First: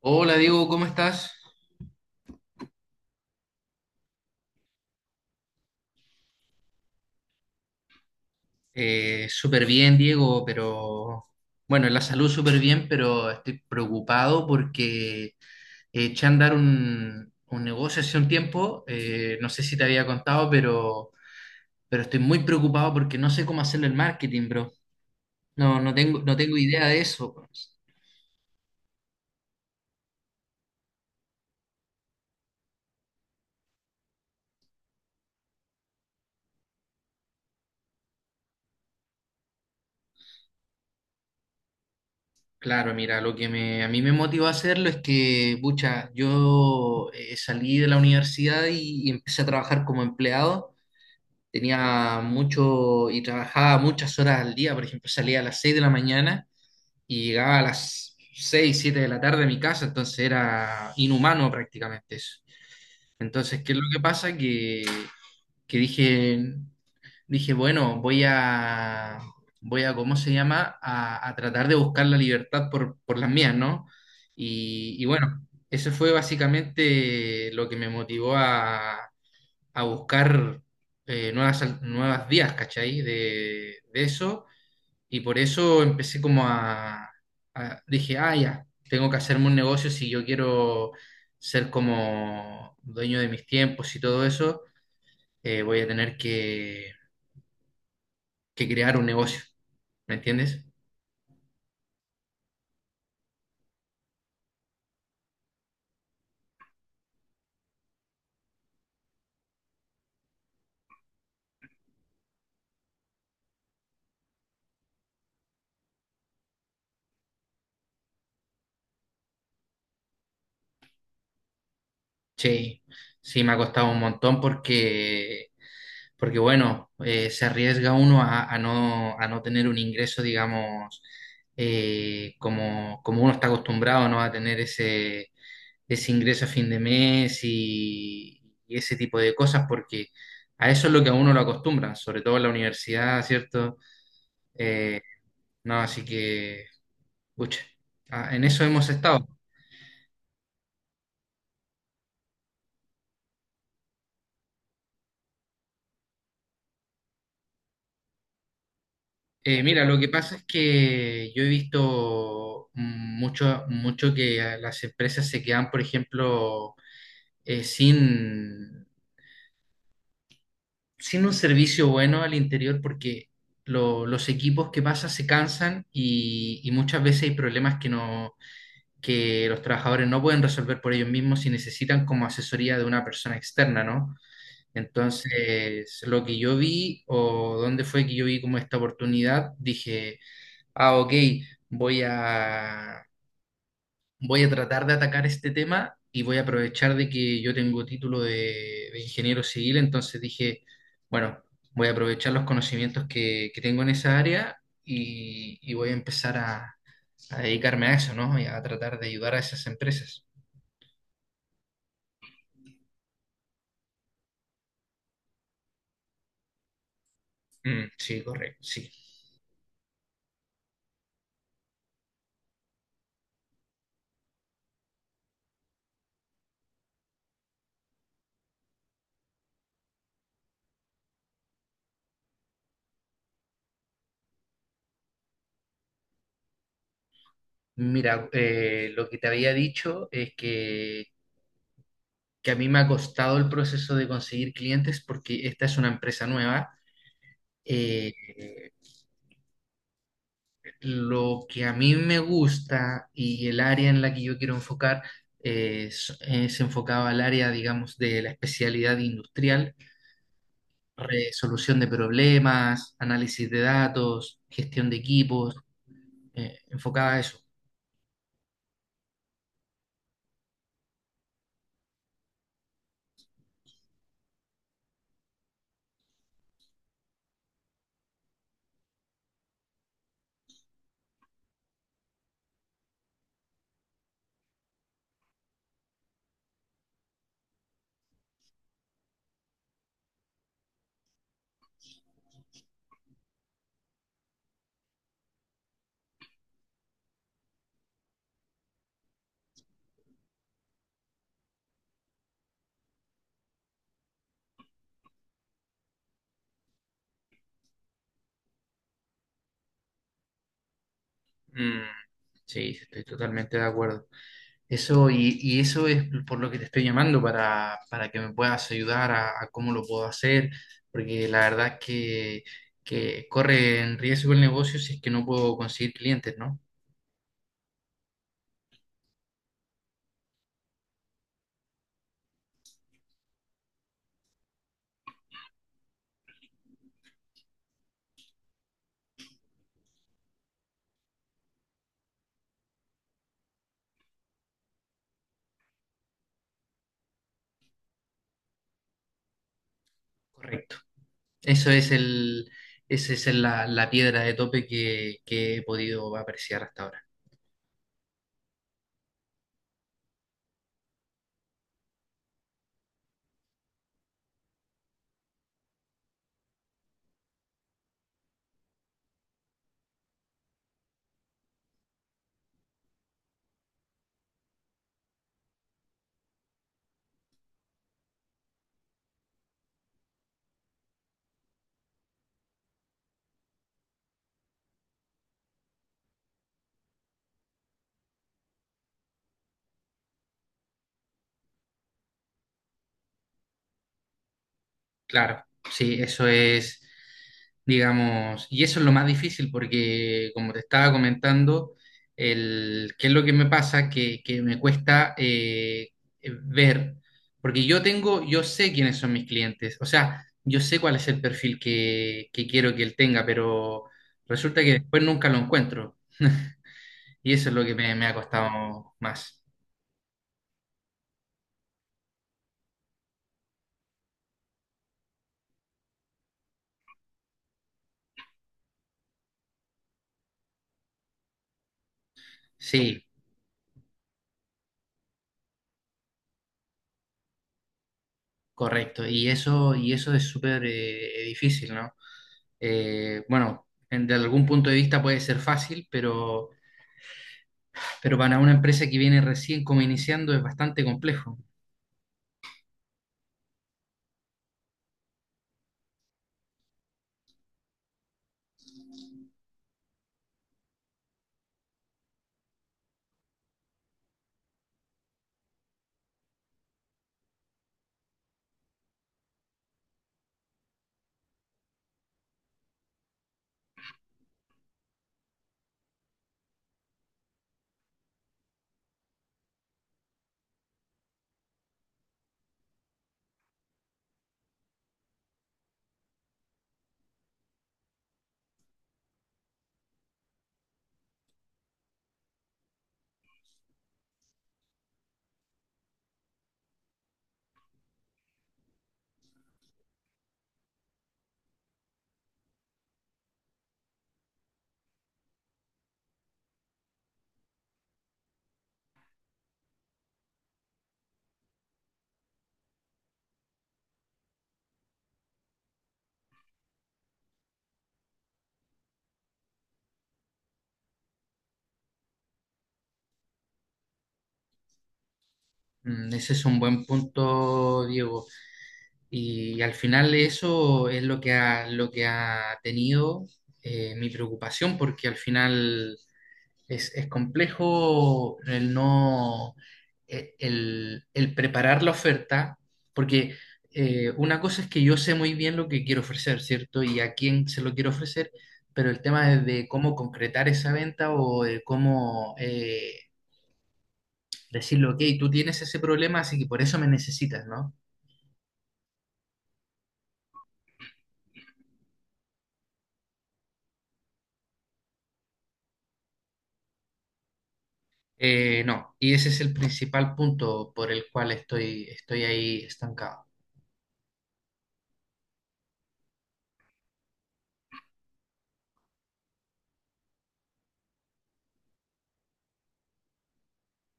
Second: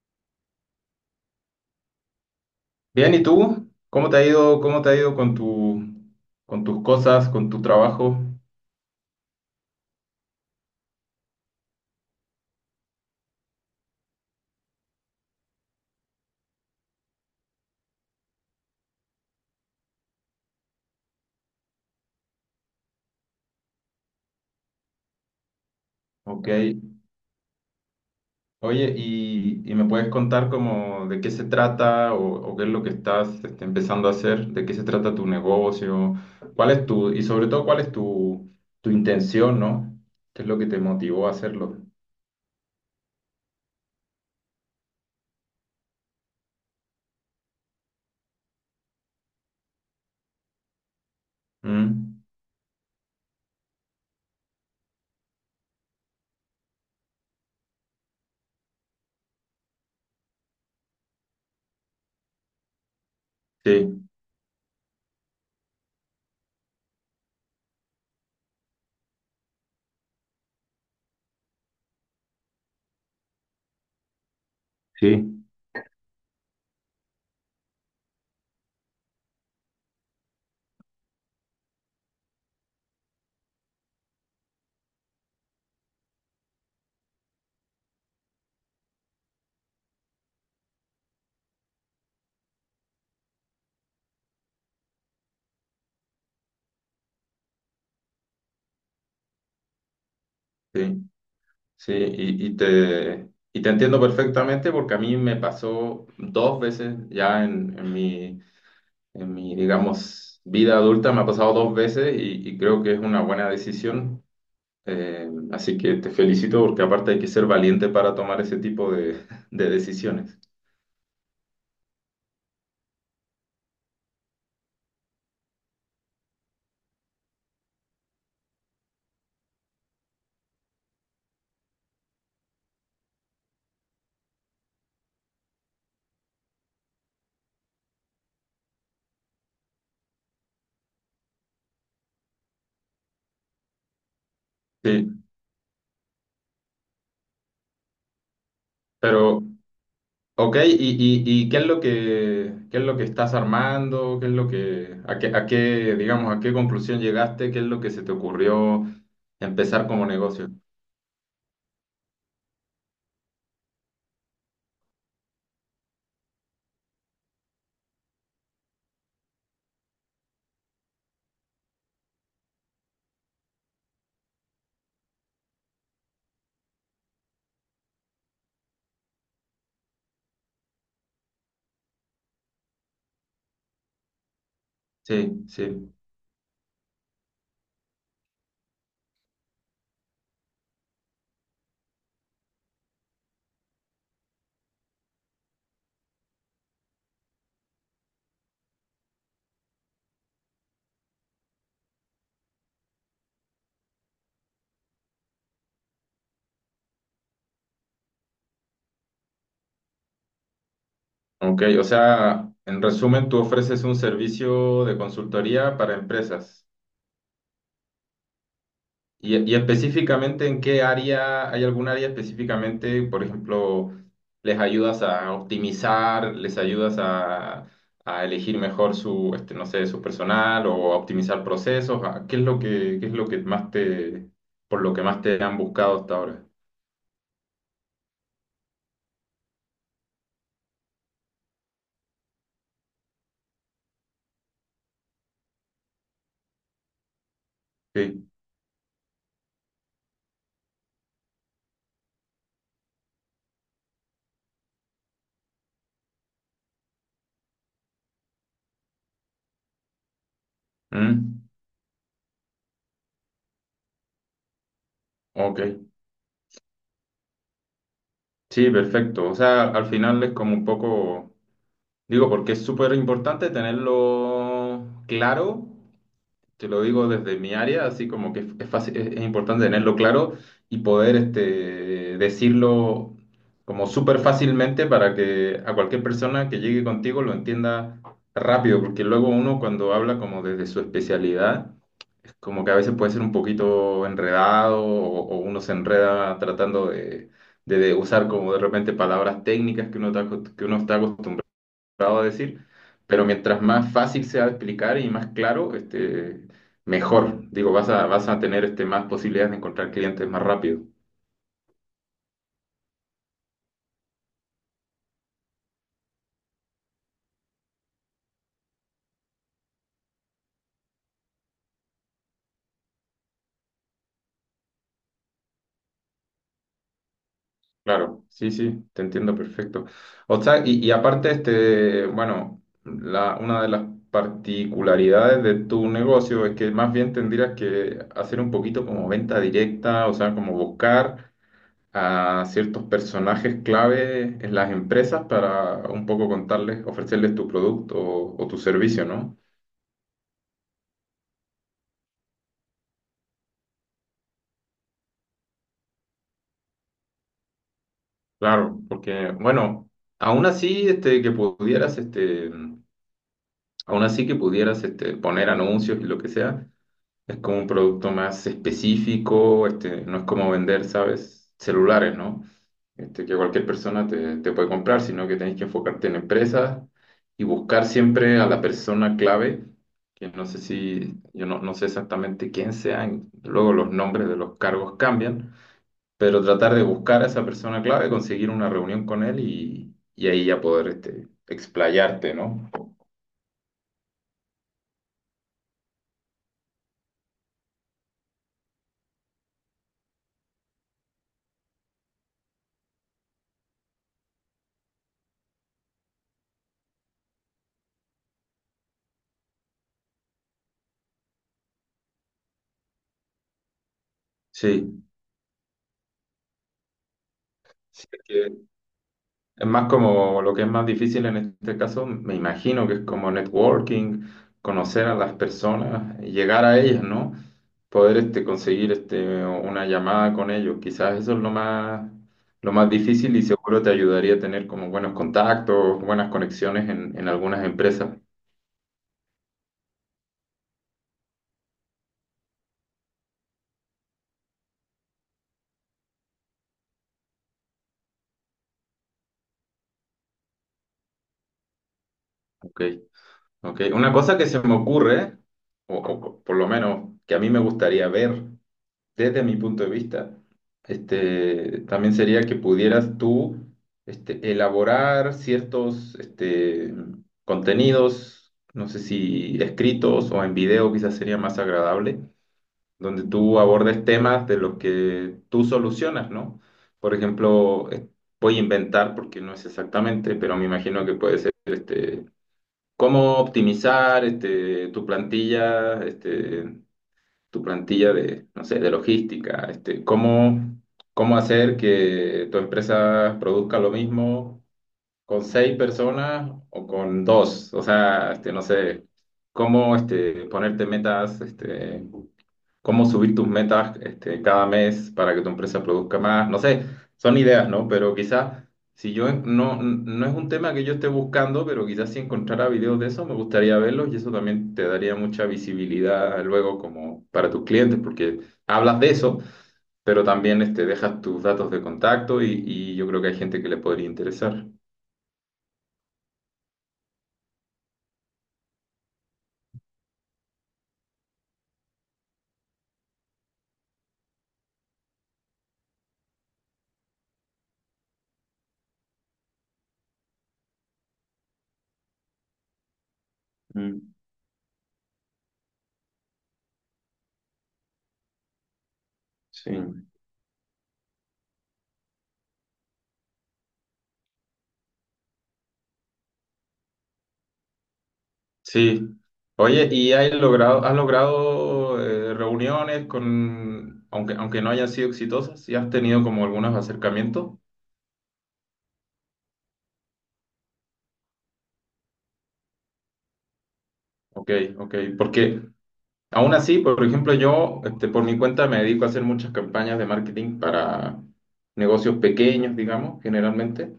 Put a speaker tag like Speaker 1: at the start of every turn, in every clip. Speaker 1: Hola Diego, ¿cómo estás?
Speaker 2: Bien, ¿y tú? ¿Cómo te ha ido, cómo te ha ido con tus cosas, con tu trabajo?
Speaker 1: Súper bien, Diego, pero bueno, en la salud súper bien, pero estoy preocupado porque eché a andar un negocio hace un tiempo, no sé si te había contado, pero estoy muy preocupado porque no sé cómo hacerle el marketing, bro. No, no
Speaker 2: Ok.
Speaker 1: tengo idea de eso.
Speaker 2: Oye, ¿y me puedes contar como de qué se trata o qué es lo que estás este, empezando a hacer? ¿De qué se trata tu negocio? ¿Cuál es tu, y sobre todo, cuál es tu, tu intención, ¿no? ¿Qué es lo que te motivó a hacerlo?
Speaker 1: Claro, mira, lo que me, a mí me motivó a hacerlo es que, pucha, yo salí de la universidad y empecé a trabajar como empleado. Tenía
Speaker 2: Mm.
Speaker 1: mucho y trabajaba muchas horas al día, por ejemplo, salía a las 6 de la mañana y llegaba a las 6 7 de la tarde a mi casa, entonces era inhumano prácticamente eso. Entonces, ¿qué es lo que
Speaker 2: Sí.
Speaker 1: pasa? Que dije, bueno, voy a, ¿cómo se llama? A tratar de buscar la libertad por las mías, ¿no? Y
Speaker 2: Sí.
Speaker 1: bueno, eso fue básicamente lo que me motivó a buscar nuevas vías, ¿cachai? De eso. Y por eso empecé como dije, ah, ya, tengo que hacerme un negocio si yo quiero ser como dueño de mis tiempos y todo eso, voy a tener que crear un negocio, ¿me entiendes?
Speaker 2: Sí, sí, y te entiendo perfectamente porque a mí me pasó dos veces ya en mi, en mi, digamos, vida adulta me ha pasado dos veces y creo que es una buena decisión. Así que te felicito porque aparte hay que ser valiente para tomar ese tipo de, de decisiones.
Speaker 1: Sí, sí, me ha costado un montón porque, porque bueno, se arriesga uno a no, a no tener un ingreso, digamos, como, como uno está acostumbrado, ¿no? A tener ese, ese ingreso a fin de mes y ese tipo de cosas, porque a eso es lo que a uno lo acostumbran, sobre todo en la universidad, ¿cierto? Eh,
Speaker 2: Sí,
Speaker 1: no, así que, pucha, ah, en eso hemos estado.
Speaker 2: pero, ok, y qué es lo que, qué es lo que estás armando? ¿Qué es lo que, a qué, digamos, a qué conclusión llegaste? ¿Qué es lo que se te ocurrió
Speaker 1: Mira,
Speaker 2: empezar
Speaker 1: lo
Speaker 2: como
Speaker 1: que pasa es
Speaker 2: negocio?
Speaker 1: que yo he visto mucho, mucho que las empresas se quedan, por ejemplo, eh, sin, sin un servicio bueno al interior porque los equipos que pasan se cansan y muchas veces hay problemas que los trabajadores no pueden resolver por ellos mismos y necesitan como asesoría de una persona externa, ¿no?
Speaker 2: Sí, sí.
Speaker 1: Entonces, lo que yo vi o dónde fue que yo vi como esta oportunidad, dije... Ah, ok, voy a, voy a tratar de atacar este tema y voy a aprovechar de que yo tengo título de ingeniero civil, entonces dije, bueno, voy a aprovechar los conocimientos que tengo en esa área y voy a empezar a dedicarme a eso, ¿no? Y a tratar de ayudar a esas empresas.
Speaker 2: Ok, o sea, en resumen, tú ofreces un servicio de consultoría para empresas.
Speaker 1: Mm, sí, correcto, sí.
Speaker 2: Y específicamente en qué área, ¿hay algún área específicamente? Por ejemplo, les ayudas a optimizar, les ayudas a elegir mejor su, este, no sé, su personal o a optimizar procesos. Qué es lo que, qué es lo que más te, por lo que más te han buscado hasta ahora?
Speaker 1: Mira, lo que te había dicho es que a mí me ha costado el proceso de conseguir clientes porque esta es una empresa nueva. eh,
Speaker 2: Sí.
Speaker 1: Lo que a mí me gusta y el área en la que yo quiero enfocar es enfocado al área, digamos, de la especialidad industrial,
Speaker 2: Mm,
Speaker 1: resolución de problemas, análisis de datos, gestión de equipos,
Speaker 2: ok.
Speaker 1: enfocada a eso.
Speaker 2: Sí, perfecto. O sea, al final es como un poco, digo, porque es súper importante tenerlo claro. Te lo digo desde mi área, así como que es fácil, es importante tenerlo claro y poder este, decirlo como súper fácilmente para que a cualquier persona que llegue contigo lo entienda rápido, porque luego uno cuando habla como desde su especialidad, es como que a veces puede ser un poquito enredado o uno se enreda tratando de, de usar como de repente palabras técnicas que uno está, que uno está acostumbrado a decir, pero mientras más fácil sea de explicar y más claro, este, mejor. Digo, vas a tener este, más posibilidades de encontrar clientes más rápido.
Speaker 1: Mm, sí, estoy totalmente de acuerdo. Eso, y eso es por lo que te estoy llamando, para que me puedas ayudar a cómo lo puedo hacer, porque la verdad que corre en riesgo el negocio si es que no puedo conseguir clientes, ¿no?
Speaker 2: Claro, sí, sí, te entiendo perfecto. O sea, y aparte, este, bueno, la, una de las particularidades de tu negocio es que más bien tendrías que hacer un poquito como venta directa, o sea, como buscar a ciertos personajes clave en las empresas para un poco contarles, ofrecerles tu producto o tu servicio, ¿no?
Speaker 1: Correcto. Eso es el, esa es la, la piedra de tope que he podido apreciar hasta ahora.
Speaker 2: Claro, porque, bueno, aún así este, que pudieras, este, aún así que pudieras este, poner anuncios y lo que sea. Es como un producto más específico, este, no es como vender, ¿sabes? Celulares, ¿no? Este, que cualquier persona te, te puede comprar, sino que tenés que enfocarte en empresas y buscar siempre a la persona clave, que no sé si, yo no, no sé exactamente quién sean, luego los nombres de los cargos cambian, pero tratar de buscar a esa persona clave, conseguir una reunión con él y ahí ya poder este, explayarte, ¿no?
Speaker 1: Claro, sí, eso es, digamos, y eso es lo más difícil porque, como te estaba comentando, el, qué es lo que me pasa, que me cuesta ver, porque yo tengo, yo sé quiénes son mis clientes, o sea, yo sé cuál es el perfil que quiero que él tenga, pero resulta que después
Speaker 2: Sí,
Speaker 1: nunca lo encuentro. Y eso es lo que me
Speaker 2: sí.
Speaker 1: ha costado más.
Speaker 2: Es más como lo que es más difícil en este caso, me imagino que es como networking, conocer a las personas, llegar a ellas, ¿no? Poder este, conseguir este, una llamada con ellos. Quizás eso es lo más
Speaker 1: Sí,
Speaker 2: difícil y seguro te ayudaría a tener como buenos contactos, buenas conexiones en algunas empresas.
Speaker 1: correcto, y eso es súper difícil, ¿no? Bueno, de algún punto de vista puede ser fácil, pero para una empresa que viene recién como iniciando es bastante complejo.
Speaker 2: Ok, ok. Una cosa que se me ocurre, o por lo menos que a mí me gustaría ver desde mi punto de vista, este, también sería que pudieras tú este, elaborar ciertos este, contenidos, no sé si escritos o en video quizás sería más agradable, donde tú abordes temas de los que tú solucionas, ¿no? Por ejemplo, voy a inventar porque no es exactamente, pero me imagino que puede ser este, cómo optimizar este, tu plantilla de, no sé, de logística, este, cómo, cómo hacer que tu empresa produzca lo mismo con seis personas o con dos, o sea, este, no sé, cómo este, ponerte metas este, cómo subir tus metas este, cada mes para que tu empresa produzca más. No sé, son ideas, ¿no? Pero quizás, si yo no, no es un tema que yo esté buscando, pero quizás si encontrara videos de eso, me gustaría verlos y eso también te daría mucha visibilidad luego como para tus clientes, porque hablas de eso, pero también este, dejas tus datos de contacto y yo creo que hay gente que le podría interesar.
Speaker 1: Mm, ese es un buen punto, Diego. Y al final eso es lo que ha tenido mi preocupación, porque al final es complejo el no, el preparar la oferta, porque
Speaker 2: Mm.
Speaker 1: una cosa es que yo sé muy bien lo que quiero ofrecer, ¿cierto? Y a quién se lo quiero ofrecer, pero el tema es de
Speaker 2: Sí.
Speaker 1: cómo concretar esa venta o de cómo decirle, ok, tú tienes ese problema, así que por eso me necesitas, ¿no?
Speaker 2: Sí. Oye, ¿y has logrado reuniones con, aunque, aunque no hayan sido exitosas, y has tenido como algunos acercamientos?
Speaker 1: No, y ese es el principal punto por el cual estoy, estoy ahí estancado.
Speaker 2: Ok, ok. Porque aún así, por ejemplo, yo este, por mi cuenta me dedico a hacer muchas campañas de marketing para negocios pequeños, digamos, generalmente.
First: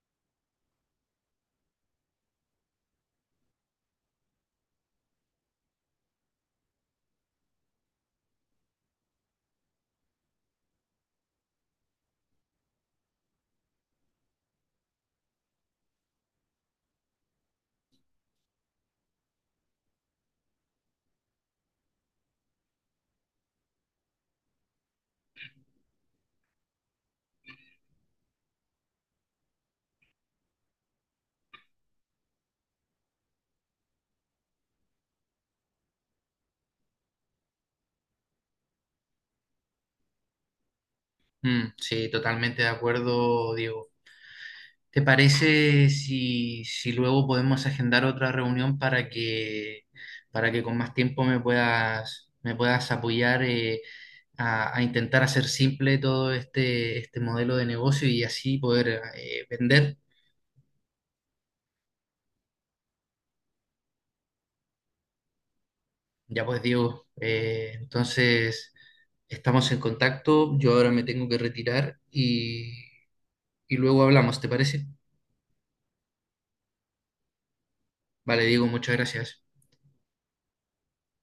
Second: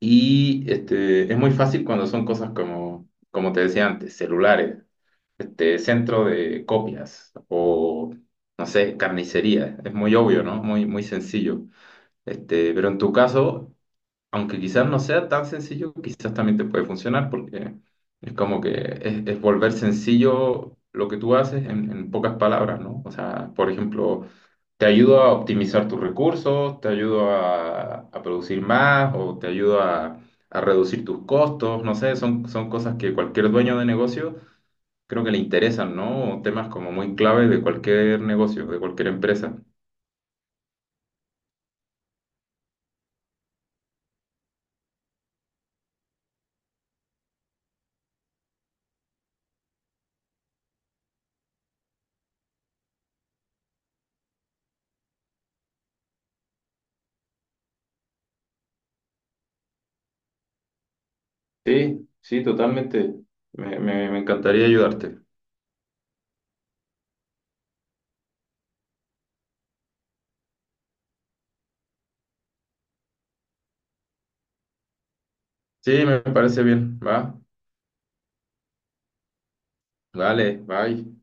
Speaker 2: Y este, es muy fácil cuando son cosas como, como te decía antes, celulares. Este, centro de copias o, no sé, carnicería. Es muy obvio, ¿no? Muy, muy sencillo. Este, pero en tu caso, aunque quizás no sea tan sencillo, quizás también te puede funcionar porque es como que es volver sencillo lo que tú haces en pocas palabras, ¿no? O sea, por ejemplo, te ayudo a optimizar tus recursos, te ayudo a producir más o te ayudo a reducir tus costos, no sé, son, son cosas que cualquier dueño de negocio creo que le interesan, ¿no? Temas como muy claves de cualquier negocio, de cualquier empresa.
Speaker 1: Mm, sí, totalmente de acuerdo, Diego. ¿Te parece si, si luego podemos agendar otra reunión para que con más tiempo me puedas apoyar a intentar hacer simple todo este, este modelo de negocio y así poder vender?
Speaker 2: Sí, sí, totalmente. Me encantaría ayudarte.
Speaker 1: Ya pues Diego, entonces estamos en contacto, yo ahora me tengo que retirar y luego hablamos, ¿te parece?
Speaker 2: Sí, me parece bien. Va,
Speaker 1: Vale, Diego, muchas gracias.
Speaker 2: vale, bye.